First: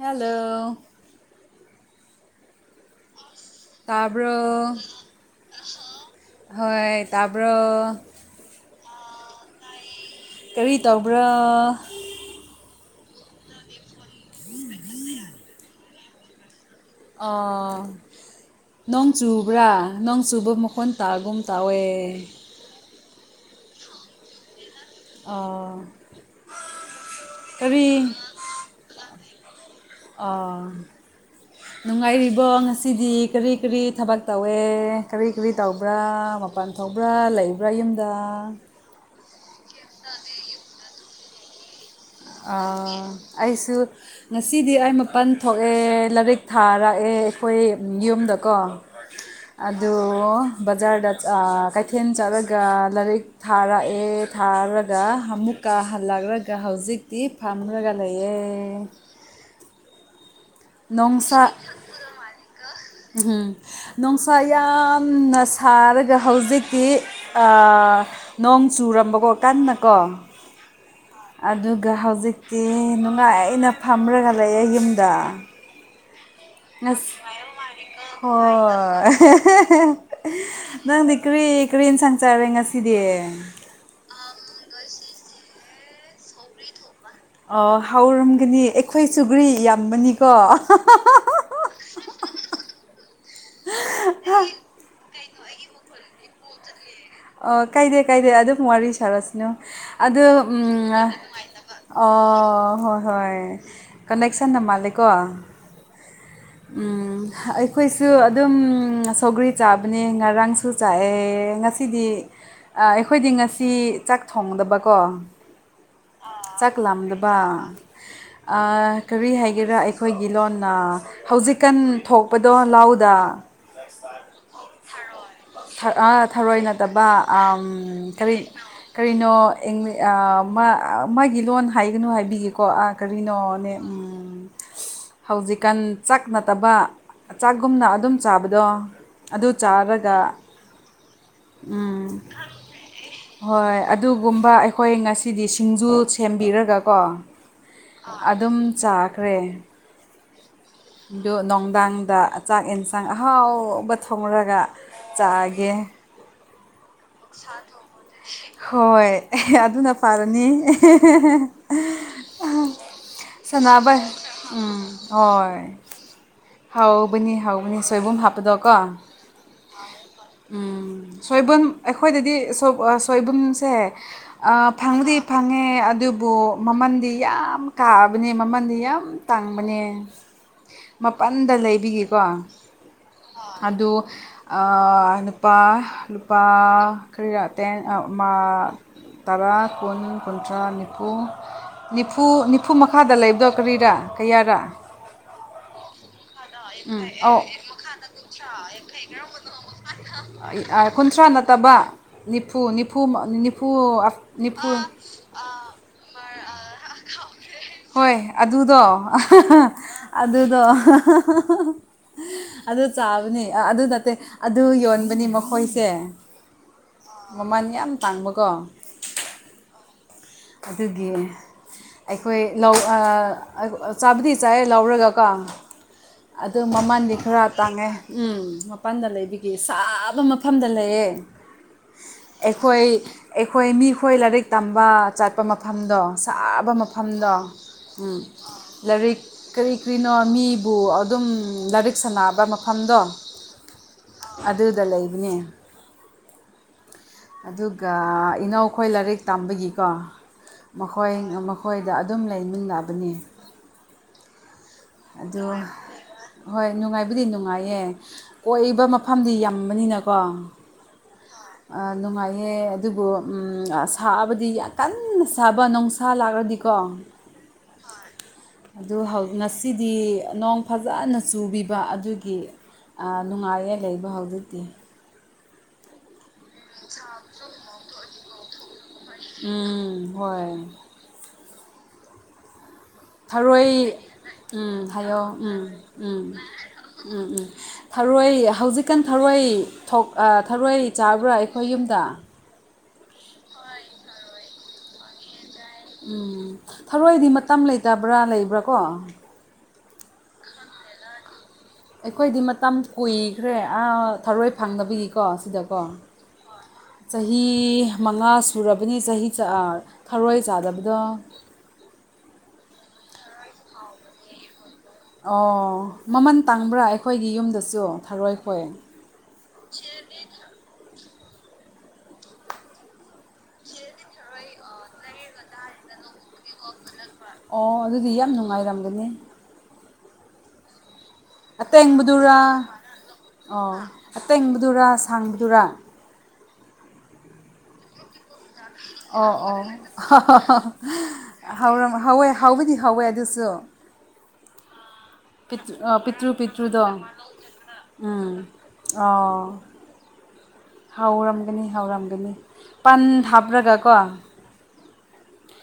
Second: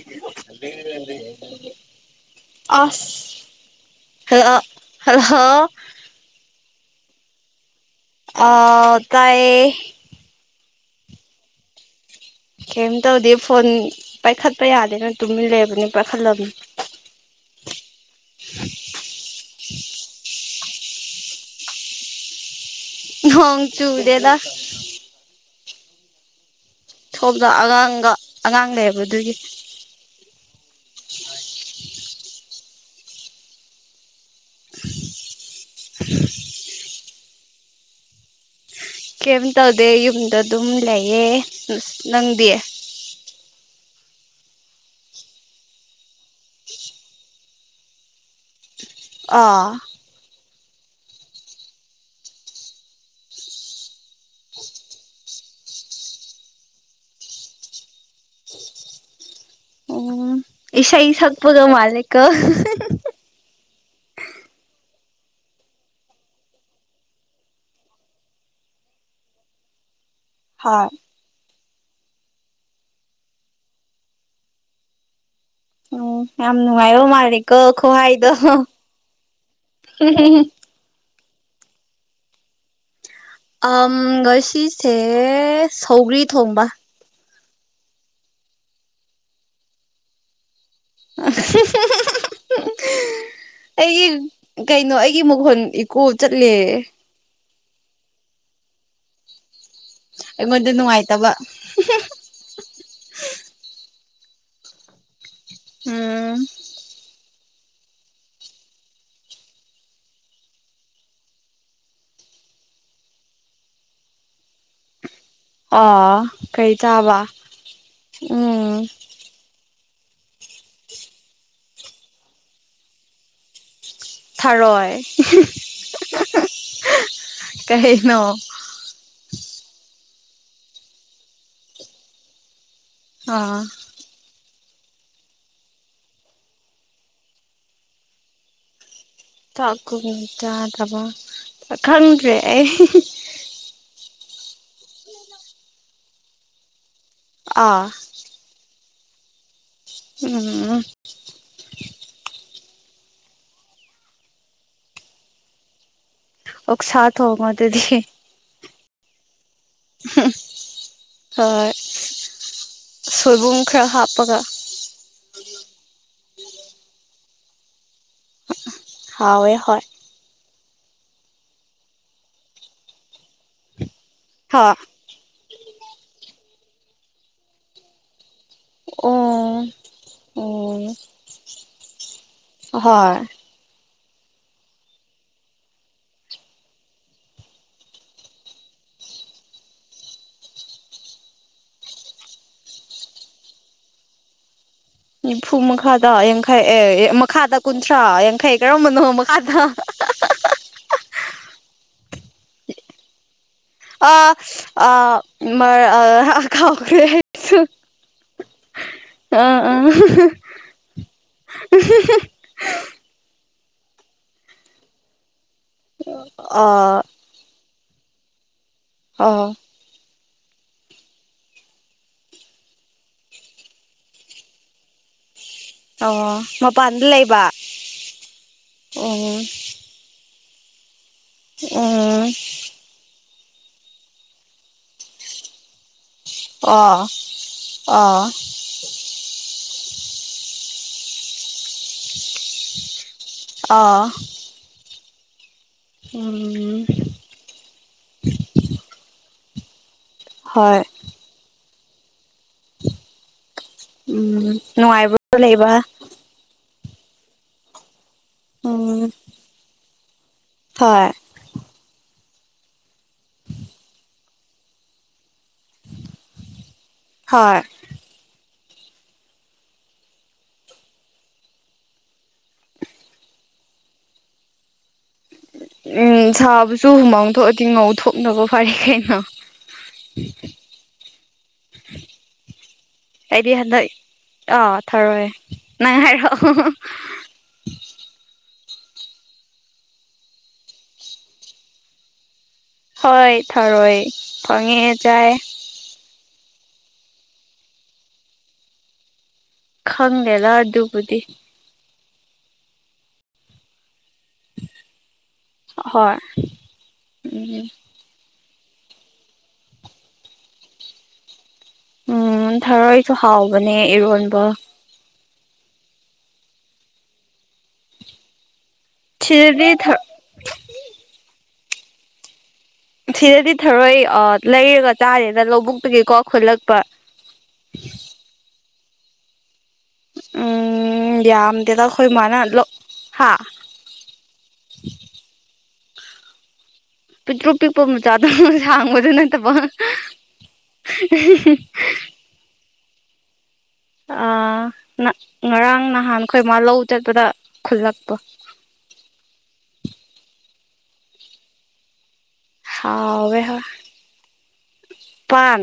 Hello ꯑꯁ hello ꯇꯥꯕ꯭ꯔꯣ hello. ꯍꯣꯏ ꯇꯥꯕꯔꯣ꯫ ꯑ ꯇꯥꯏꯌꯦ꯫ ꯀꯔꯤ ꯇꯧꯕ꯭ꯔꯥ꯫ ꯀꯩꯝ ꯇꯧꯗꯦ ꯐꯣꯟ ꯄꯥꯏꯈꯠꯄ ꯌꯥꯗꯦꯅ ꯇꯨꯃꯤꯜꯂꯩꯕꯅꯤ ꯄꯥꯏꯈꯠꯂꯝꯅꯤ꯫ ꯑꯥ꯫ ꯅꯣꯡ ꯆꯨꯕ꯭ꯔꯥ ꯅꯣꯡ ꯆꯨꯕ ꯃꯈꯣꯟ ꯇꯥꯒꯨꯝ ꯇꯧꯋꯦ꯫ ꯅꯣꯡ ꯆꯨꯗꯦꯗ꯫ ꯑꯧ꯫ ꯊꯣꯛ꯫ꯂ ꯑꯉꯥꯡꯒ ꯑꯉꯥꯡ ꯂꯩꯕ ꯑꯗꯨꯒꯤ꯫ ꯑꯥ꯫ ꯅꯨꯡꯉꯥꯏꯔꯤꯕꯣ ꯉꯁꯤꯗꯤ ꯀꯔꯤ ꯀꯔꯤ ꯊꯕꯛ ꯇꯧꯋꯦ꯫ ꯀꯔꯤ ꯀꯔꯤ ꯇꯧꯕ꯭ꯔꯥ ꯃꯄꯥꯟ ꯊꯣꯛꯕ꯭ꯔꯥ ꯂꯩꯕ꯭ꯔꯥ ꯌꯨꯝꯗ꯫ ꯀꯩꯝ ꯇꯧꯗꯦ ꯌꯨꯝꯗ ꯑꯗꯨꯝ ꯂꯩꯌꯦ꯫ ꯅꯪꯗꯤ ꯑ ꯑꯩꯁꯨ꯫ ꯉꯁꯤꯗꯤ ꯑꯩ ꯃꯄꯟ ꯊꯣꯛꯑꯦ ꯂꯥꯏꯔꯤꯛ ꯊꯥꯔꯛꯑꯦ ꯑꯩꯈꯣꯏ ꯌꯨꯝꯗꯀꯣ ꯑꯥ ꯑꯗꯨ ꯕꯖꯥꯔꯗ ꯑꯥ ꯀꯩꯊꯦꯜ ꯆꯠꯂꯒ ꯂꯥꯏꯔꯤꯛ ꯊꯥꯔꯛꯑꯦ ꯊꯥꯔꯒ ꯑꯃꯨꯛꯀ ꯍꯜꯂꯛꯂꯒ ꯍꯧꯖꯤꯛ ꯏ ꯐꯥꯝꯔꯥꯒꯥ ꯂꯩꯌꯦ ꯑꯣ ꯫ꯏꯁꯩ ꯁꯛꯄꯒ ꯃꯥꯜꯂꯤꯀꯣ ꯎ ꯍꯨꯝ ꯅꯨꯡꯁꯥ ꯌꯥꯝꯅ ꯁꯥꯔꯒ ꯍꯧꯖꯤꯛꯇꯤ ꯅꯣꯡ ꯆꯨꯔꯝꯕꯀꯣ ꯀꯟꯅ ꯀꯣ ꯍꯥ ꯑꯗꯨꯒ ꯍꯧꯖꯤꯛꯇꯤ ꯅꯨꯡꯉꯥꯏꯅ ꯐꯝꯔꯒ ꯂꯩꯌꯦ ꯌꯨꯝꯗ ꯑꯣ ꯌꯥꯝ ꯅꯨꯡ ꯑ ꯍꯣꯏ ꯅꯪꯗꯤ꯫ ꯀꯔꯤ ꯀꯔꯤ ꯑꯦꯟꯁꯥꯡ ꯆꯥꯔꯦ ꯉꯁꯤꯗꯤ ꯑꯝ ꯉꯁꯤꯁꯦ ꯁꯧꯒ꯭ꯔꯤ ꯊꯣꯡꯕ ꯑꯣ ꯍꯥꯎꯔꯝꯒꯅꯤ ꯑꯩꯈꯣꯏ ꯆꯨꯒ꯭ꯔꯤ ꯌꯥꯝꯕꯅꯤꯀꯣ [unintelligible] ꯑꯩꯒꯤ ꯀꯩꯅꯣ꯫ ꯑꯩꯒꯤ ꯃꯈꯨꯣꯟ ꯏꯀꯣ ꯆꯠꯂꯦ ꯑ ꯀꯥꯏꯗꯦ ꯀꯥꯏꯗꯦ ꯑꯗꯨꯝ ꯋꯥꯔꯤ ꯁꯟꯅꯥꯁꯤꯑꯣ ꯑꯩꯉꯣꯟꯗ ꯅꯨꯡꯉꯥꯏꯇꯕ ꯑꯣ ꯍꯣꯏ ꯍꯣꯏ꯫ ꯀꯟꯅꯦꯛꯁꯟꯗ ꯃꯥꯜꯂꯦꯀꯣ ꯎꯝ ꯎꯝ ꯑꯩꯈꯣꯏꯁꯨ ꯑꯗꯨꯝ ꯁꯧꯒ꯭ꯔꯤ ꯆꯥꯕꯅꯦ ꯉꯔꯥꯡꯁꯨ ꯆꯥꯑꯦ ꯉꯁꯤꯗꯤ ꯑꯩꯈꯣ꯫ꯏꯗꯤ ꯉꯁꯤ ꯆꯥꯛ ꯊꯣꯡꯗꯕꯀꯣ ꯑꯥ ꯀꯩ ꯆꯥꯛ ꯆꯥꯕ ꯂꯥꯝꯗꯕ ꯎꯝ ꯀꯔꯤ ꯍꯥꯏꯒꯦꯔꯥ ꯑꯩꯈꯣꯏꯒꯤ ꯂꯣꯟꯅ ꯍꯧꯖꯤꯛꯀꯥꯟ ꯊꯣꯛꯄꯗꯣ ꯂꯧꯗꯥ ꯁ ꯊꯔꯣꯏ ꯐꯔ [inaudible] [unintelligible] ꯊꯔꯣꯏ ꯅꯠꯇꯕ ꯀꯩꯅꯣ ꯀꯔꯤ ꯀꯔꯤꯅꯣ ꯃꯥꯒꯤ ꯂꯣꯟ ꯍꯥꯏꯒꯅꯨ ꯍꯥꯏꯕꯤꯒꯦꯀꯣ ꯑꯥ ꯑꯥ ꯀꯔꯤꯅꯣꯅꯦ ꯎꯝ ꯍꯧꯖꯤꯛꯀꯥꯟ ꯆꯥꯛ ꯅꯠꯇꯕ ꯆꯥꯛꯒꯨꯝꯅ ꯑꯗꯨꯝ ꯆꯥꯕꯗꯣ ꯑꯗꯨ ꯆꯥꯛ ꯀꯨꯝ ꯆꯥꯔꯒ ꯆꯥꯗꯕ ꯎꯝ ꯈꯪꯗꯔꯦ ꯑꯩ ꯍꯣꯏ ꯑꯗꯨꯒꯨꯝꯕ ꯑꯩꯈꯣꯏ ꯉꯁꯤꯗꯤ ꯁꯤꯡꯖꯨ ꯁꯦꯝꯕꯤꯔꯒꯀꯣ ꯑꯥ ꯑꯗꯨꯝ ꯆꯥꯈ꯭ꯔꯦ ꯎꯝ ꯑꯗꯨ ꯅꯨꯡꯗꯥꯡꯗ ꯆꯥꯛ ꯌꯦꯟꯁꯥꯡ ꯑꯍꯥꯎꯕ ꯊꯣꯡꯔꯒ ꯆꯥꯒꯦ ꯑꯣꯛꯁꯥ ꯊꯣꯡꯉꯣ ꯑꯗꯨꯗꯤ ꯍꯣꯏ ꯑꯦ ꯑꯗꯨꯅ ꯐꯥꯔꯅꯤ ꯍꯣꯏ ꯁꯣꯏꯕꯨꯝ ꯈꯔ ꯁꯥꯟꯅꯕꯩ ꯍꯥꯞꯄꯒ ꯎꯝ ꯍꯣꯏ ꯍꯥꯎꯕꯅꯤ ꯍꯥꯎꯕꯅꯤ ꯁꯣꯏꯕꯨꯝ ꯍꯥꯞꯄꯗꯣꯀꯣ ꯍꯥꯎꯋꯦ ꯍꯣꯏ ꯎꯝ ꯁꯣꯏꯕꯨꯝ ꯑꯩꯈꯣꯏꯗꯗꯤ ꯁꯣꯏ ꯁ‌ꯣꯏꯕꯨꯝꯁꯦ ꯍꯥ ꯑꯥ ꯐꯪꯉꯥꯗꯤ ꯐꯪꯉꯦ ꯑꯗꯨꯕꯨ ꯃꯃꯜꯗꯤ ꯌꯥꯝ ꯀꯥꯕꯅꯦ ꯃꯃꯜꯗꯤ ꯌꯥꯝ ꯑꯣ ꯇꯥꯡꯕꯅꯦ ꯑꯣ ꯃꯄꯥꯟꯗ ꯂꯩꯕꯒꯤꯀꯣ ꯍꯣꯏ ꯑꯗꯣ ꯑꯥ ꯅꯨꯄꯥ ꯂꯨꯄꯥ ꯀꯔꯤꯔꯥ ꯇꯦꯟ‌ ꯑꯃ ꯇꯔꯥ ꯀꯨꯟ ꯀꯨꯟꯊ꯭ꯔꯥ ꯅꯤꯐꯨ ꯅꯤꯐꯨ ꯅꯤꯐꯨꯃꯥꯈꯥꯗ ꯂꯩꯕꯗꯣ ꯀꯔꯤꯔꯥ ꯀꯌꯥꯔꯥ ꯅꯤꯐꯨ ꯃꯈꯥꯗ ꯌꯥꯡꯈꯩ ꯎꯝ ꯑꯦ ꯑꯧ ꯃꯈꯥꯗ ꯀꯨꯟꯊ꯭ꯔꯥ ꯌꯥꯡꯈꯩ ꯀꯔꯝꯕꯅꯣ ꯃꯈꯥꯗ ꯑꯥ ꯀꯨꯟꯊ꯭ꯔꯥ ꯅꯠꯇꯕ ꯅꯤꯐꯨ ꯅꯤꯐꯨ ꯅꯤꯐꯨ ꯑ ꯅꯤꯐꯨ ꯑ ꯈꯥꯎꯈꯔ‌ꯦ ꯍꯣꯏ ꯑꯗꯨꯗꯣ ꯑꯗꯨꯗꯣ ꯑꯗꯨ ꯆꯥꯕꯅꯤ ꯑꯗꯨ ꯅꯠꯇꯦ ꯑꯗꯨ ꯌꯣꯟꯕꯅꯤ ꯃꯈꯣꯏ ꯑ ꯃꯃꯜ ꯌꯥꯝ ꯇꯥꯡꯕꯀꯣ ꯑꯣ ꯑꯗꯨꯒꯤꯅ‌ꯦ ꯑꯩꯈꯣꯏ ꯂꯧ ꯑꯥ ꯆꯥꯕꯗꯤ ꯆꯥꯏꯌ‌ꯦ ꯂꯧꯔꯒꯀꯣ ꯑꯣ ꯑꯗꯨ ꯃꯄꯥꯟꯗ ꯃꯃꯜꯗꯤ ꯈꯔ ꯂꯩꯕ ꯇꯥꯡꯉꯦ ꯎꯝ ꯃꯄꯥꯟꯗ ꯎꯝ ꯂꯩꯕꯒꯤ ꯁꯥꯥꯕ ꯃꯐꯝꯗ ꯂꯩꯌꯦ ꯎꯝ ꯑꯩꯈꯣꯏ ꯑꯩꯈꯣꯏ ꯃꯤꯈꯣꯏ ꯂꯥꯏꯔꯤꯛ ꯇꯝꯕ ꯆꯠꯄ ꯃꯐꯝꯗꯣ ꯁꯥꯕ ꯑꯣ ꯃꯐꯝꯗꯣ ꯎꯝ ꯑꯣ ꯂꯥꯏꯔꯤꯛ ꯀꯔꯤ ꯀꯔꯤꯅꯣ ꯃꯤ ꯕꯨ ꯑꯗꯨꯝ ꯂꯥꯏꯔꯤꯛ ꯁꯥꯟꯅꯕ ꯃꯐꯝꯗꯣ ꯑꯣ ꯑꯗꯨꯗ ꯂꯩꯕꯅꯦ ꯎꯝ ꯑꯗꯨꯒ ꯏꯅꯥꯎꯈꯣꯏ ꯂꯥꯏꯔꯤꯛ ꯇꯝꯕꯒꯤꯀꯣ ꯍꯣꯏ ꯃꯈ‌ꯣꯏ ꯃꯈꯣꯏꯗ ꯑꯗꯨꯝ ꯂꯩꯃꯤꯟꯅꯕꯅꯤ ꯎꯝ ꯅꯨꯡꯉꯥꯏꯕ꯭ꯔ‌ꯣ ꯍꯣꯏ ꯅꯨꯡꯉꯥꯏꯕꯨꯗꯤ ꯅꯨꯡꯉꯥꯏꯌꯦ ꯀꯣꯏꯕ ꯃꯐꯝꯗꯤ ꯌꯥꯝꯕꯅꯤꯅꯀꯣ ꯍ‌‌ꯣꯏ ꯑꯥ ꯅꯨꯡꯉꯥꯏꯌꯦ ꯑꯗꯨꯕꯨ ꯎꯝ ꯁꯥꯕꯗꯤ ꯌꯥꯝ ꯀꯟꯅ ꯁꯥꯕ ꯅꯨꯡꯁꯥ ꯂꯥꯛꯔꯗꯤꯀꯣ ꯍꯣꯏ ꯑꯗꯨ ꯉꯁꯤꯗꯤ ꯅꯣꯡ ꯐꯖꯅ ꯆꯨꯕꯤꯕ ꯑꯗꯨꯒꯤ ꯑꯥ ꯅꯨꯡꯉꯥꯏꯌꯦ ꯂꯩꯕ ꯍꯧꯖꯤꯛꯇꯤ ꯎꯝ ꯁꯥꯕꯁꯨ ꯍꯨꯃꯥꯡ ꯊꯣꯛꯑꯗꯤ ꯉꯧꯊꯣꯛꯅꯕ ꯐꯩ ꯀꯩꯅꯣ ꯎꯝ ꯍꯣꯏ [inaudible] [inaudible] ꯊꯔꯣꯏ ꯍꯟꯗꯛ ꯎꯝ ꯑꯥ ꯍꯥꯏꯌꯣ ꯊꯔꯣꯏ ꯎꯝ ꯅꯪ ꯎꯝ ꯍꯥꯏꯔꯛꯑꯣ ꯎꯝ ꯎꯝ ꯊꯔꯣꯏ ꯍꯧꯖꯤꯛꯀꯥꯟ ꯊꯔꯣꯏ ꯊ‌ꯣꯛ ꯑꯥ ꯊꯔꯣꯏ ꯆꯥꯕ꯭ꯔꯥ ꯑꯩꯈꯣꯏ ꯌꯨꯝꯗ ꯍꯣꯏ ꯊꯔꯣꯏ ꯐꯪꯉꯦ ꯆꯥꯏ ꯎꯝ ꯊꯔꯣꯏꯗꯤ ꯃꯇꯝ ꯂꯩꯇꯕ꯭ꯔꯥ ꯂꯩꯕ꯭ꯔꯥ ꯀꯣ ꯈꯪꯉꯦꯔ ꯑꯗꯨꯕꯨꯗꯤ ꯑꯩꯈꯣꯏꯗꯤ ꯃꯇꯝ ꯀꯨꯏꯈ꯭ꯔꯦ ꯊꯔꯣꯏ ꯐꯪꯅꯕꯒꯤꯀꯣ ꯁꯤꯗꯀꯣ ꯍꯣꯏ ꯆꯍꯤ ꯎꯝ ꯃꯉꯥ ꯁꯨꯔꯕꯅꯤ ꯆꯍꯤ ꯊꯔꯣꯏ ꯆꯥꯗꯕꯗꯣ ꯎꯝ ꯊꯔꯣꯏꯁꯨ ꯍꯥꯎꯕꯅꯦ ꯏꯔꯣꯟꯕ ꯑꯣ ꯃꯃꯟ ꯇꯥꯡꯕ꯭ꯔꯥ ꯑꯩꯈꯣꯏꯒꯤ ꯌꯨꯝꯗꯁꯨ ꯊꯔꯣꯏꯈꯣꯏ ꯊꯤꯔꯤꯗꯤ ꯊꯛ ꯁꯤꯗꯗꯤ ꯊꯔꯣꯏ ꯂꯩꯔꯒ ꯆꯥꯔꯦꯅ ꯂꯧꯕꯨꯛꯇꯒꯤꯀꯣ ꯈꯨꯜꯂꯛꯄ ꯑꯣ ꯑꯗꯨꯗꯤ ꯌꯥꯝ ꯅꯨꯡꯉꯥꯏꯔꯝꯒꯅꯤ ꯎꯝ ꯌꯥꯝꯗꯦꯗ ꯑꯩꯈꯣꯏ ꯑꯇꯦꯡꯕꯗꯨꯔꯥ ꯃꯥꯅ ꯂ ꯍꯥ ꯑꯣ ꯑꯇꯦꯡꯕꯗꯨꯔ ꯁꯥꯡꯕꯗꯨꯔ ꯄꯤꯛꯇ꯭ꯔꯨ ꯄꯤꯛꯄ ꯃꯆꯥꯗꯨꯣ ꯁꯥꯡꯕꯗꯨ ꯑꯣ ꯅꯠꯇꯕ ꯑꯣ ꯍꯋꯗꯤ ꯍꯧꯋꯦ ꯑꯗꯨꯁꯨ ꯄꯤꯇ꯭ꯔꯨ ꯉꯔꯥꯡ ꯑ ꯅꯍꯥꯟ ꯄꯤꯇ꯭ꯔꯨ ꯈꯈꯣꯏ ꯃꯥ ꯂꯧꯧ ꯄꯤꯇ꯭ꯔꯨꯗꯣ ꯆꯠꯄꯗ ꯈꯨꯜꯂꯛꯄꯣ ꯑꯥ ꯍꯥꯎꯔꯝꯒꯅꯤ ꯍꯥꯎꯔꯝꯒꯅꯤ ꯊꯥꯎꯋ ꯍꯥ ꯄꯥꯟ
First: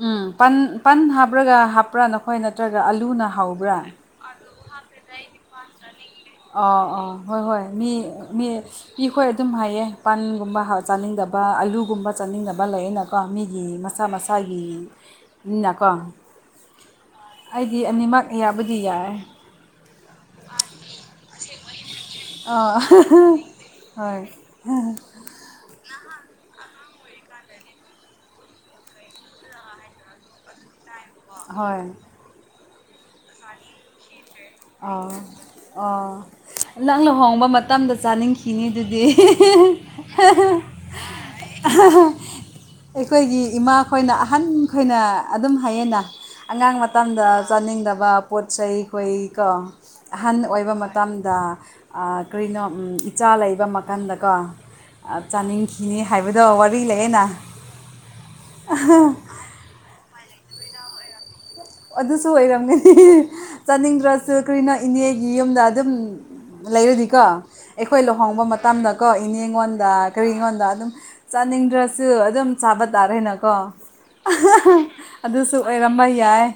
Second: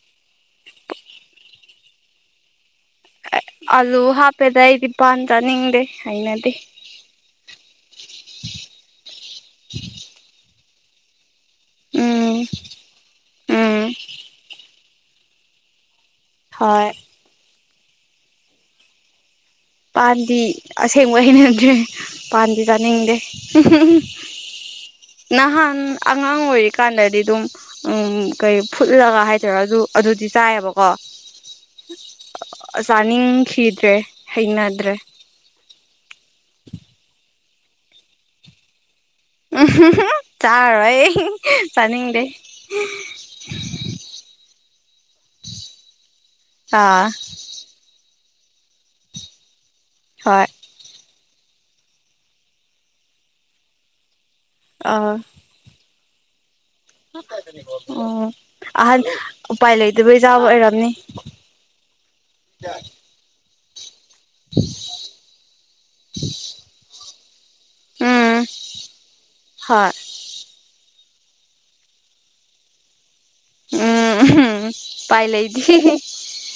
ꯎꯝ ꯄꯟ ꯄꯟ ꯍꯥꯕ꯭ꯔꯒ ꯍꯥꯄ꯭ꯔꯥꯅ ꯍꯣꯏ ꯅꯠꯇ꯭ꯔꯒ ꯑꯥꯂꯨꯅ ꯍꯥꯎꯕ꯭ꯔꯥ ꯑꯂꯨ ꯍꯥꯞꯄꯦꯗ ꯑꯩꯗꯤ ꯍꯞꯇꯦꯗ ꯄꯥꯟ ꯑꯩꯗꯤ ꯄꯟ ꯆꯥꯅꯤꯡꯗꯦ ꯆꯅꯤꯡꯉꯤ ꯍꯩꯅꯗꯦ ꯑꯥ ꯑꯣꯥ ꯍꯣꯏ ꯍꯣꯏ ꯃꯤ ꯃꯤ ꯃꯤꯈꯣꯏ ꯑꯗꯨꯝ ꯍꯥꯏꯌꯦ ꯄꯥꯟꯒꯨꯝꯕ ꯆꯥꯅꯤꯡꯗꯕ ꯑꯂꯨ ꯑꯗꯨꯒꯨꯝꯕ ꯎꯝ ꯆꯥꯅꯤꯡꯕ ꯂꯩ ꯑꯩꯅꯀꯣ ꯃꯤꯒꯤ ꯎꯝ ꯃꯁꯥ ꯃꯁꯥꯒꯤ ꯃꯤꯅꯀꯣ ꯍꯣꯏ ꯑꯩꯗꯤ ꯑꯅꯤꯃꯛ ꯑꯌꯥꯕꯨꯗꯤ ꯌꯥꯏ ꯄꯥꯟꯗꯤ ꯑꯁꯦꯡꯕ ꯍꯩꯅꯗ꯭ꯔꯦ ꯄꯥꯟꯗꯤ ꯆꯥꯅꯤꯡꯗꯦ ꯎꯝ ꯅꯍꯥꯟ ꯑꯉꯥꯡ ꯑꯣꯏꯔꯤꯀꯥꯟꯗꯗꯤ ꯑꯗꯨꯝ ꯎꯝ ꯀꯩ ꯐꯨꯠꯂꯒ ꯍꯥꯏꯗꯣꯏꯔꯥ ꯑꯗꯨ ꯑꯗꯨꯗꯤ ꯆꯥꯏꯌꯦꯕꯀꯣ ꯀ ꯍꯣꯏ ꯆꯥꯅꯤꯡꯈꯤꯗ꯭ꯔꯦ ꯍꯩꯅꯗ꯭ꯔꯦ ꯑꯥ ꯑꯣ ꯅꯪ ꯂꯨꯍꯣꯡꯕ ꯃꯇꯝꯗ ꯆꯥꯅꯤꯡꯈꯤꯅꯤ ꯑꯗꯨꯗꯤ ꯎꯝ ꯇꯥꯔ ꯑꯩ ꯆꯅꯤꯡꯦ ꯑꯩꯈꯣꯏꯒꯤ ꯏꯃꯥꯈꯣꯏꯅ ꯑꯍꯟ ꯈꯣꯏꯅ ꯑꯗꯨꯝ ꯍꯥꯏꯌꯦꯩꯅ ꯑꯉꯥꯡ ꯑꯥ ꯃꯇꯝꯗ ꯆꯥꯅꯤꯡꯗꯕ ꯄꯣꯠ ꯆꯩ ꯑꯩꯈꯣꯏ ꯀꯣ ꯑꯍꯟ ꯍꯣꯏ ꯑꯣꯏꯕ ꯇꯝꯗ ꯑꯥ ꯀꯔꯤꯅꯣ ꯎꯝ ꯏꯆꯥ ꯂꯩꯕ ꯃꯀꯟꯗꯀꯣ ꯑꯥ ꯆꯥꯅꯤꯡ ꯀꯅꯤ ꯍꯥꯏꯕꯗꯣ ꯑꯋꯥ ꯑꯣ ꯑꯍꯟ ꯎꯄꯥꯏ ꯂꯩꯇꯕꯩꯖꯥꯕ ꯑꯣꯏꯔꯝꯅꯤ ꯑꯗꯨꯁꯨ ꯑꯣꯏꯔꯝꯒꯅꯤ ꯆꯥꯅꯤꯡꯗ꯭ꯔꯁꯨ ꯀꯔꯤꯅꯣ ꯏꯅꯦꯒꯤ ꯌꯨꯝꯗ ꯑꯗꯨꯝ ꯂꯩꯔꯅꯤꯀꯣ ꯑꯩꯈꯣꯏ ꯎꯝ ꯂꯨꯍꯣꯡꯕ ꯃꯇꯝꯗꯀꯣ ꯏꯅꯦꯉꯣꯟꯗ ꯍꯣꯏ ꯀꯔꯤ ꯑꯩꯉꯣꯟꯗ ꯑꯗꯨꯝ ꯆꯥꯅꯤꯡꯗ꯭ꯔꯁꯨ ꯑꯗꯨꯝ ꯆꯥꯕ ꯇꯥꯔꯦꯅ ꯀꯣ ꯎꯝ ꯎꯄꯥꯏ ꯑꯗꯨꯁꯨ ꯂꯩꯇꯦ ꯑꯣꯏꯔꯝꯕ ꯌꯥꯏ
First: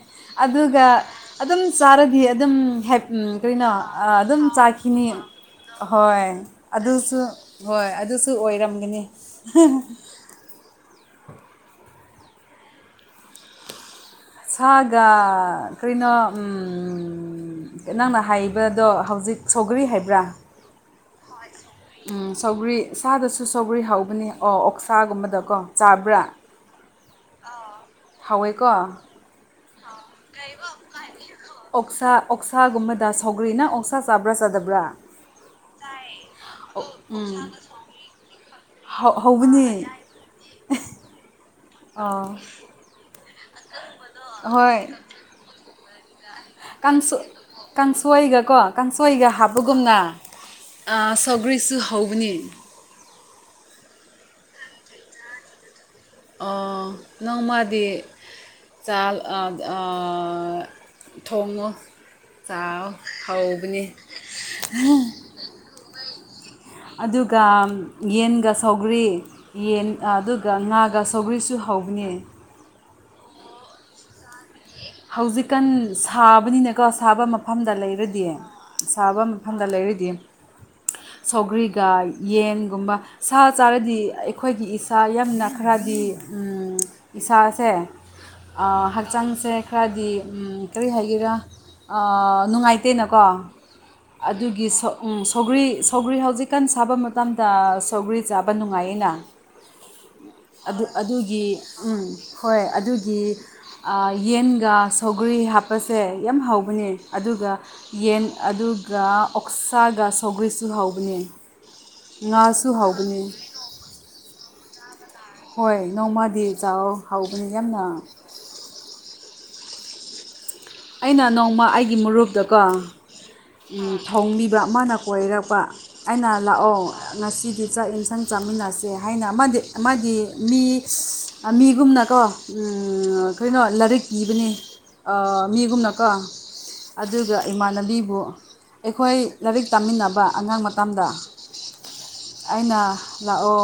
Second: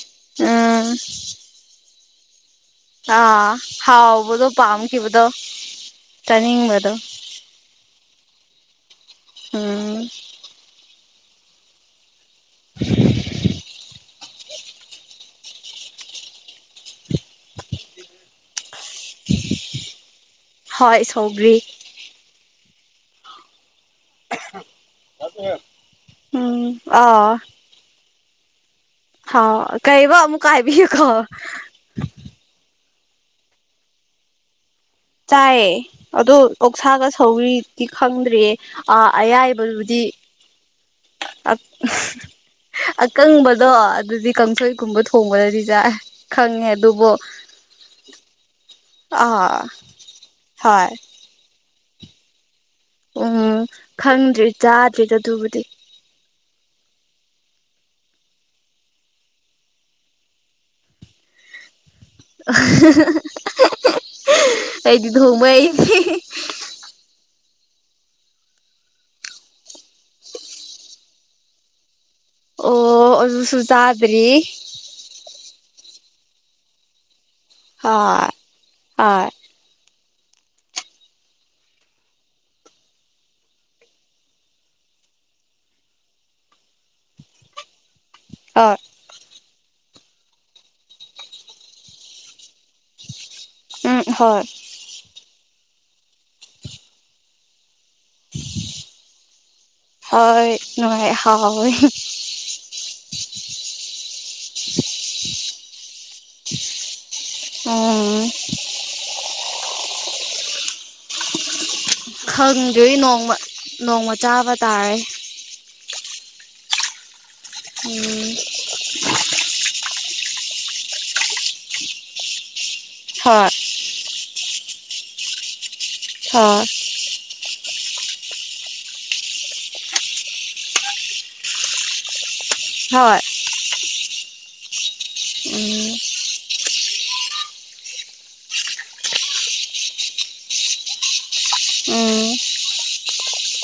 ꯑꯗꯨꯒ ꯎꯝ ꯑꯗꯨꯝ ꯆꯥꯔꯗꯤ ꯑꯗꯨꯝ ꯑꯥ ꯀꯩꯅꯣ ꯑꯗꯨꯝ ꯍꯥꯎꯕꯗꯣ ꯆꯥꯈꯤꯅꯤ ꯄꯥꯝꯈꯤꯕꯗꯣ ꯍꯣꯏ ꯆꯥꯅꯤꯡꯕꯗꯣ ꯑꯗꯨꯁꯨ ꯍꯣꯏ ꯑꯗꯨꯁꯨ ꯑꯣꯏꯔꯝꯒꯅꯤ ꯎꯝ [unintelligible] ꯁꯥꯒ ꯀꯩꯅꯣ ꯅꯪꯅ ꯍꯥꯏꯕꯗꯣ ꯍꯧꯖꯤꯛ ꯁꯧꯒꯔꯤ ꯍꯥꯏꯕ꯭ꯔꯥ ꯍꯣꯏ ꯁꯧꯒ꯭ꯔꯤ ꯁꯧꯒ꯭ꯔꯤ ꯁꯥꯥꯗꯁꯨ ꯁꯧꯒ꯭ꯔꯤ ꯍꯥꯎ ꯑꯗꯨꯅꯤ ꯑꯣ ꯑꯣꯛꯁꯥꯒꯨꯝꯕꯗꯀꯣ ꯆꯥꯕ꯭ꯔꯥ ꯎꯝ ꯑꯥ ꯍꯥꯎꯦꯀꯣ ꯍꯥꯎ ꯀꯩꯕ ꯑꯃꯛ ꯀꯥꯏꯕꯤ ꯀ ꯑꯣꯛꯁꯥ ꯑꯣꯛꯁꯥꯒꯨꯝꯕꯗ ꯁꯧꯒ꯭ꯔꯤꯅ ꯑꯣꯛꯁꯥ ꯆꯥꯕ꯭ꯔꯥ ꯆꯥꯗꯕ꯭ꯔꯥ ꯆꯥꯏꯌꯦ ꯑꯗꯣ ꯑꯣꯁꯥꯒ ꯎꯝ ꯁꯧꯔꯤꯗꯤ ꯈꯪꯗ꯭ꯔꯦ ꯍꯧꯕꯅꯤ ꯑꯌꯥꯏꯕꯗꯨꯗꯤ ꯑ ꯑꯥ ꯑꯀꯪꯕꯗꯣ ꯑꯗꯨꯗꯤ ꯍꯣꯏ ꯀꯥꯡꯁꯣꯏꯒꯨꯝꯕ ꯊꯣꯡꯕꯗꯗꯤꯖꯥꯏ ꯀꯥꯡ ꯀꯥꯡꯁꯣꯏꯒ ꯀꯣ ꯀꯥꯡꯁꯣꯏꯒ ꯑꯥ ꯍꯥꯞꯄꯒꯨꯝꯅ ꯍꯣꯏ ꯁꯒꯔꯤꯁꯨ ꯍꯒꯅꯤ ꯎꯝ ꯈꯪꯗ꯭ꯔꯦ ꯆꯥꯗ꯭ꯔꯦꯗ ꯑꯗꯨꯕꯨꯗꯤ ꯅꯪ ꯃꯥꯗꯤ ꯆꯥꯜ ꯑ ꯑ ꯊꯣꯡꯉꯨ ꯆꯥꯎꯥꯛ ꯍꯧꯕꯅꯤ ꯃꯣꯏ ꯑꯗꯨꯒ ꯌꯦꯟꯒ ꯁꯧꯒꯔꯤ ꯌꯦꯟ ꯑꯗꯨꯒ ꯉꯥꯒ ꯁꯧꯒ꯭ꯔꯤꯁꯨ ꯍꯧꯕꯅꯦ ꯑꯣ ꯑꯗꯨꯁꯨ ꯆꯥꯗ꯭ꯔꯤ ꯍꯧꯖꯤꯛꯀꯥꯟ ꯁꯥꯕꯅꯤꯅꯀꯣ ꯁꯥꯕ ꯃꯐꯝꯗ ꯂꯩꯔꯗꯤ ꯍꯣꯏ ꯁꯥꯕ ꯍꯣꯏ ꯃꯐꯝꯗ ꯂꯩꯔꯤꯗꯤ ꯁꯧꯒ꯭ꯔꯤꯒ ꯌꯦꯟꯒꯨꯝꯕ ꯁꯥ ꯆꯥꯔꯗꯤ ꯑꯩꯈꯣꯏꯒꯤ ꯏꯁꯥ ꯌꯥꯝꯅ ꯈꯔꯗꯤ ꯏꯁꯥꯁꯦ ꯍꯣꯏ ꯍꯛꯆꯥꯡꯁꯦ ꯈꯔꯗꯤ ꯀꯔꯤ ꯍꯥꯏꯒꯦꯔꯥ ꯅꯨꯡꯉꯥꯏꯇꯦꯅꯀꯣ ꯎꯝ ꯍꯣꯏ ꯑꯗꯨꯒꯤ ꯁꯧꯒ꯭ꯔꯤ ꯁꯧꯒ꯭ꯔꯤ ꯍꯧꯖꯤꯛꯀꯥꯟ ꯁꯥꯕ ꯃꯇꯝ ꯃꯝꯗ ꯁꯧꯒ꯭ꯔꯤ ꯆꯥꯕ ꯅꯨꯡꯉꯥꯏꯅ ꯍꯣꯏ ꯅꯅꯨꯡꯥꯏ ꯍꯣꯏ ꯍꯣꯏ ꯑꯗꯨꯒꯤ ꯌꯦꯟ ꯒ ꯁꯧꯒꯔꯤ ꯍꯥꯞꯄꯁꯦ ꯌꯥꯝ ꯍꯧꯕꯅꯦ ꯑꯗꯨꯒ ꯌꯦꯟ ꯎꯝ ꯑꯗꯨꯒ ꯒ ꯑꯣꯛꯁꯥꯒ ꯁꯥꯎꯒ꯭ꯔꯔꯤꯁꯨ ꯍꯥꯎꯕꯅꯦ ꯉꯥꯁꯨ ꯈꯪꯗꯔꯤ ꯍꯧꯕꯅꯤ ꯅꯣꯡꯃ ꯅꯣꯡꯃ ꯆꯥꯕ ꯇꯥꯔꯦ ꯍꯣꯏ ꯅꯣꯡꯃꯗꯤ ꯆꯥꯎ ꯍꯧꯕꯅꯤ ꯌꯥꯝꯅ ꯎꯝ ꯑꯩꯅ ꯅꯣꯡꯃ ꯑꯩꯒꯤ ꯃꯔꯨꯞꯇꯀꯣ ꯍꯣꯏ ꯊꯧꯅꯤꯕ ꯑꯃꯅ ꯀꯣꯏꯔꯛꯄ ꯑꯩꯅ ꯍꯣꯏ ꯂꯥꯛꯑꯣ ꯉꯁꯤꯗꯤ ꯆꯥꯛ ꯌꯦꯟꯁꯪ ꯆꯥꯃꯤꯟꯅꯁꯦ ꯍꯥꯏꯅ ꯑꯃꯗꯤ ꯑꯃꯗꯤ ꯃꯤ ꯃꯤꯒꯨꯝꯅꯀꯣ ꯎꯝ ꯍꯣꯏ ꯑꯩꯈꯣꯏꯅ ꯂꯥꯏꯔꯤꯛ ꯏꯕꯅꯤ ꯎꯝ ꯃꯤꯒꯨꯝꯅꯀꯣ ꯑꯗꯨꯒ ꯏꯃꯥꯟꯅꯕꯤꯕꯨ ꯑꯩꯈꯣꯏ ꯂꯥꯏꯔꯤꯛ ꯇꯥꯃꯤꯟꯅꯕ ꯑꯉꯥꯡ ꯃꯇꯗ ꯎꯝ ꯑꯩꯅ ꯂꯥꯛꯑꯣ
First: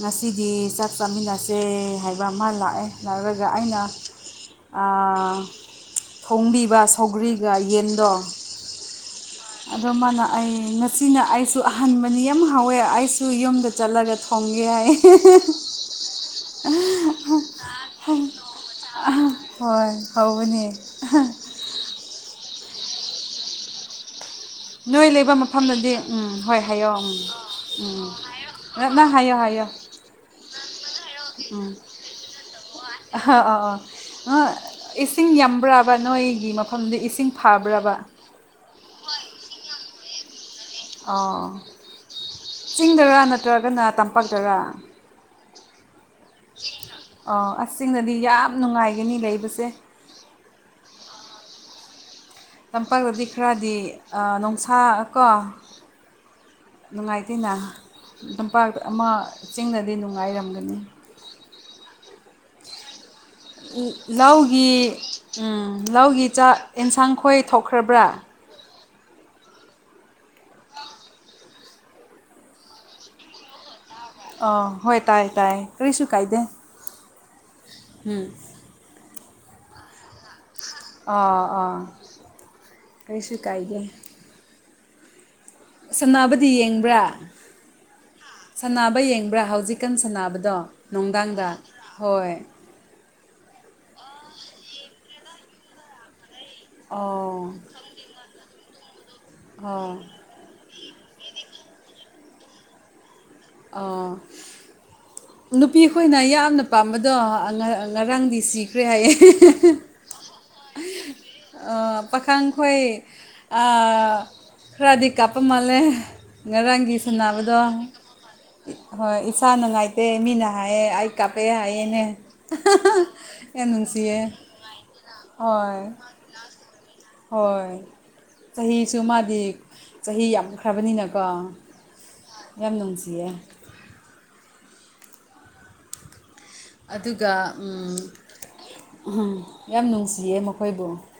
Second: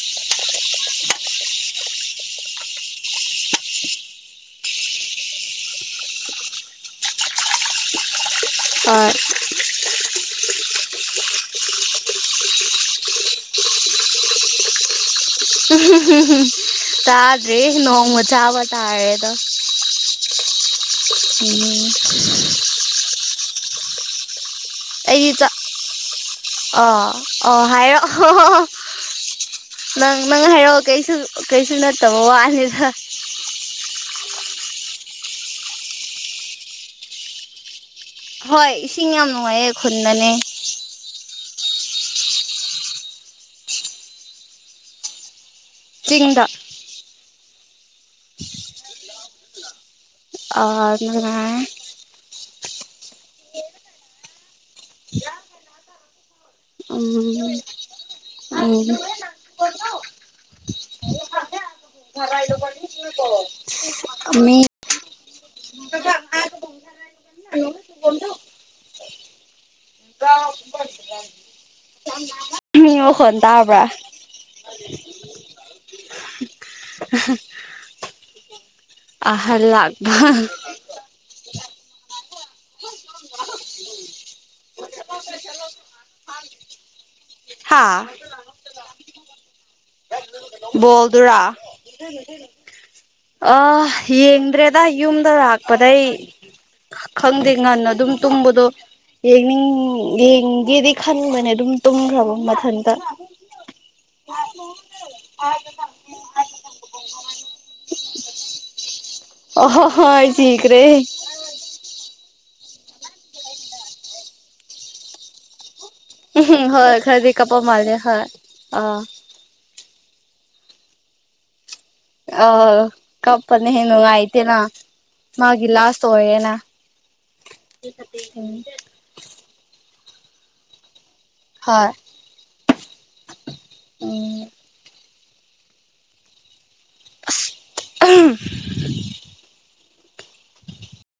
ꯉꯁꯤꯗꯤ ꯆꯥꯛ ꯆꯥꯃꯤꯟꯅꯁꯦ ꯍꯥꯏꯕ ꯑꯃ ꯂꯥꯛꯑꯦ ꯂꯥꯛꯔꯒ ꯑꯩꯅ ꯊꯣꯡꯕꯤꯕ ꯁꯧꯒ꯭ꯔꯤꯒ ꯌꯦꯟꯗꯣ [unintelligible] ꯑꯗꯣ ꯃꯥꯅ ꯑꯩ ꯉꯁꯤꯅ ꯑꯩꯁꯨ ꯑꯍꯟꯕꯅꯤ ꯌꯥꯝ ꯍꯥꯎꯋꯦ ꯑꯩꯁꯨ ꯌꯨꯝꯗ ꯆꯠꯂꯒ ꯊꯣꯡꯒꯦ ꯍꯥꯏ ꯇꯥꯗ꯭ꯔꯤ ꯅꯣꯡꯃ ꯆꯥꯕ ꯇꯥꯦꯗ ꯍꯣꯏ ꯍꯧꯕꯅꯦ ꯎꯝ ꯅꯣꯏ ꯂꯩꯕ ꯑꯩꯗꯤ ꯆꯥ ꯃꯐꯝꯗꯗꯤ ꯎꯝ ꯍꯣꯏ ꯍꯥꯏꯌꯣ ꯑꯥ ꯎꯝ ꯑꯣ ꯎꯝꯝ ꯍꯥꯏꯔꯛꯑꯣ ꯂꯞꯅ ꯍꯥꯏꯌꯣ ꯍꯥꯏꯌꯣ ꯅꯪ ꯅꯪ ꯍꯥꯏꯔꯛꯑꯣ ꯀꯩꯁꯨ ꯀꯩꯁꯨ ꯅꯠꯇꯕ ꯋꯥꯅꯤꯗ ꯑꯥ ꯑꯥ ꯑꯥ ꯏꯁꯤꯡ ꯌꯥꯝꯕ꯭ꯔꯕ ꯅꯣꯏꯒꯤ ꯃꯐꯝꯗꯤ ꯏꯁꯤꯡ ꯐꯕ꯭ꯔꯕ ꯍꯣꯏ ꯏꯁꯤꯡ ꯌꯥꯝ ꯅꯨꯡꯉꯥꯏꯌꯦ ꯈꯨꯟꯗꯅꯦ ꯑꯣ ꯆꯤꯡꯗꯔ ꯅꯠꯇ꯭ꯔꯒ ꯅ ꯇꯝꯄꯥꯛꯗꯕ ꯆꯤꯡꯗ ꯑꯣ ꯆꯤꯡꯗꯗꯤ ꯌꯥꯝ ꯅꯨꯡꯉꯥꯏꯒꯅꯤ ꯂꯩꯕꯁꯦ ꯑꯥ ꯅꯨꯡꯉꯥꯏ ꯇꯄꯥꯛꯗꯗꯤ ꯈꯔꯗꯤ ꯅꯨꯡꯁꯥ ꯀꯣ ꯅꯨꯡꯉꯥꯏꯇꯅ ꯎꯝ ꯇꯥꯝꯄꯥꯛ ꯑꯃ ꯎꯝ ꯆꯤꯡꯅꯗꯤ ꯅꯨꯡꯉꯥꯏꯔꯝꯒꯅꯤ [unintelligible] ꯂꯧꯒꯤ ꯎꯝ ꯂꯧꯒꯤ ꯆꯥꯛ ꯑꯦꯟꯁꯥꯡ ꯈꯣꯏ ꯊꯣꯛꯈ꯭ꯔꯕ꯭ꯔꯥ [unintelligible] [unintelligible] ꯃꯤ ꯑꯣꯈꯣꯟ ꯇꯥꯕ꯭ꯔꯥ ꯑ ꯍꯣꯏ ꯇꯥꯏꯌꯦ ꯇꯥꯏꯌꯦ ꯀꯔꯤꯁꯨꯨ ꯀꯥꯏꯗꯦ [unintelligible] ꯎꯝ ꯑꯍꯜꯂꯥꯛ ꯑꯥ ꯑꯥ ꯀꯩꯁꯨ ꯀꯥꯏꯗꯦ ꯆꯂꯣ ꯁꯥꯟꯅꯕꯗꯤ ꯌꯦꯡꯕ꯭ꯔꯥ ꯍꯥꯥ ꯁꯥꯟꯅꯕ ꯌꯦꯡꯕ꯭ꯔꯥ ꯍꯧꯖꯤꯛꯀꯥꯟ ꯁꯥꯟꯅꯕ ꯕꯣꯜꯗꯨꯔꯥ ꯑꯍ ꯌꯦꯡꯗ꯭ꯔꯦꯗ ꯌꯨꯝꯗ ꯂꯥꯛꯄꯗꯩ ꯈꯪꯗꯦ ꯑꯣ ꯉꯟꯅ ꯑꯗꯨꯝ ꯇꯨꯝꯕꯗꯣ ꯌꯦꯅꯤꯡ ꯑꯣ ꯌꯦꯡꯒꯦꯗꯤ ꯈꯟ ꯈꯟꯕꯅꯦ ꯑꯗꯨꯝ ꯇꯨꯝꯈ꯭ꯔꯕ ꯃꯊꯟꯇ ꯑꯩ ꯅꯨꯄꯤ ꯑꯩꯈꯣꯏꯅ ꯌꯥꯝꯅ ꯄꯥꯝꯕꯗꯣ ꯉꯔꯥꯡꯗꯤ ꯁꯤꯈ꯭ꯔꯦ ꯍꯥꯏꯌꯦ ꯑꯣ ꯍꯣ ꯍꯣ ꯊꯤꯀꯔꯦ ꯑ ꯄꯥꯈꯥꯡꯈꯣꯏ ꯑꯍ ꯈꯔꯗꯤ ꯀꯥꯞꯄ ꯃꯥꯜꯂꯦ ꯎꯝ ꯍꯣꯏ ꯉꯔꯥꯡꯒꯤ ꯈꯔꯗꯤ ꯀꯞꯄ ꯁꯥꯟꯅꯕꯗꯣ ꯃꯥꯜꯂꯦ ꯍꯣꯏ ꯑꯥ ꯍꯣꯏ ꯏꯁꯥ ꯅꯨꯡꯉꯥꯏꯇꯦ ꯃꯤꯅ ꯍꯥꯏꯌꯦ ꯑꯩ ꯀꯥꯞꯄꯦ ꯍꯥꯏꯌꯦꯅꯦ ꯑ ꯀꯄꯅꯤ ꯌꯥꯝ ꯍꯦꯟꯅ ꯅꯨꯡꯁꯤꯌꯦ ꯅꯨꯡꯉꯥꯏꯇꯦꯅ ꯃꯥꯒꯤ ꯍꯣꯏ ꯂꯥꯁ ꯑꯣꯌꯦꯅ ꯍꯣꯏ ꯆꯍꯤꯁꯨ ꯃꯥꯗꯤ ꯆꯍꯤ ꯌꯥꯝꯈ꯭ꯔꯕꯅꯤꯅꯀꯣ ꯍꯣꯏ ꯌꯥꯝ ꯅꯨꯡꯁꯤꯌꯦ ꯎꯝ ꯑꯗꯨꯒ ꯑꯝ ꯑꯍꯝ ꯌꯥꯝ ꯅꯨꯡꯁꯤꯌꯦ ꯃꯈꯣꯏꯕꯨ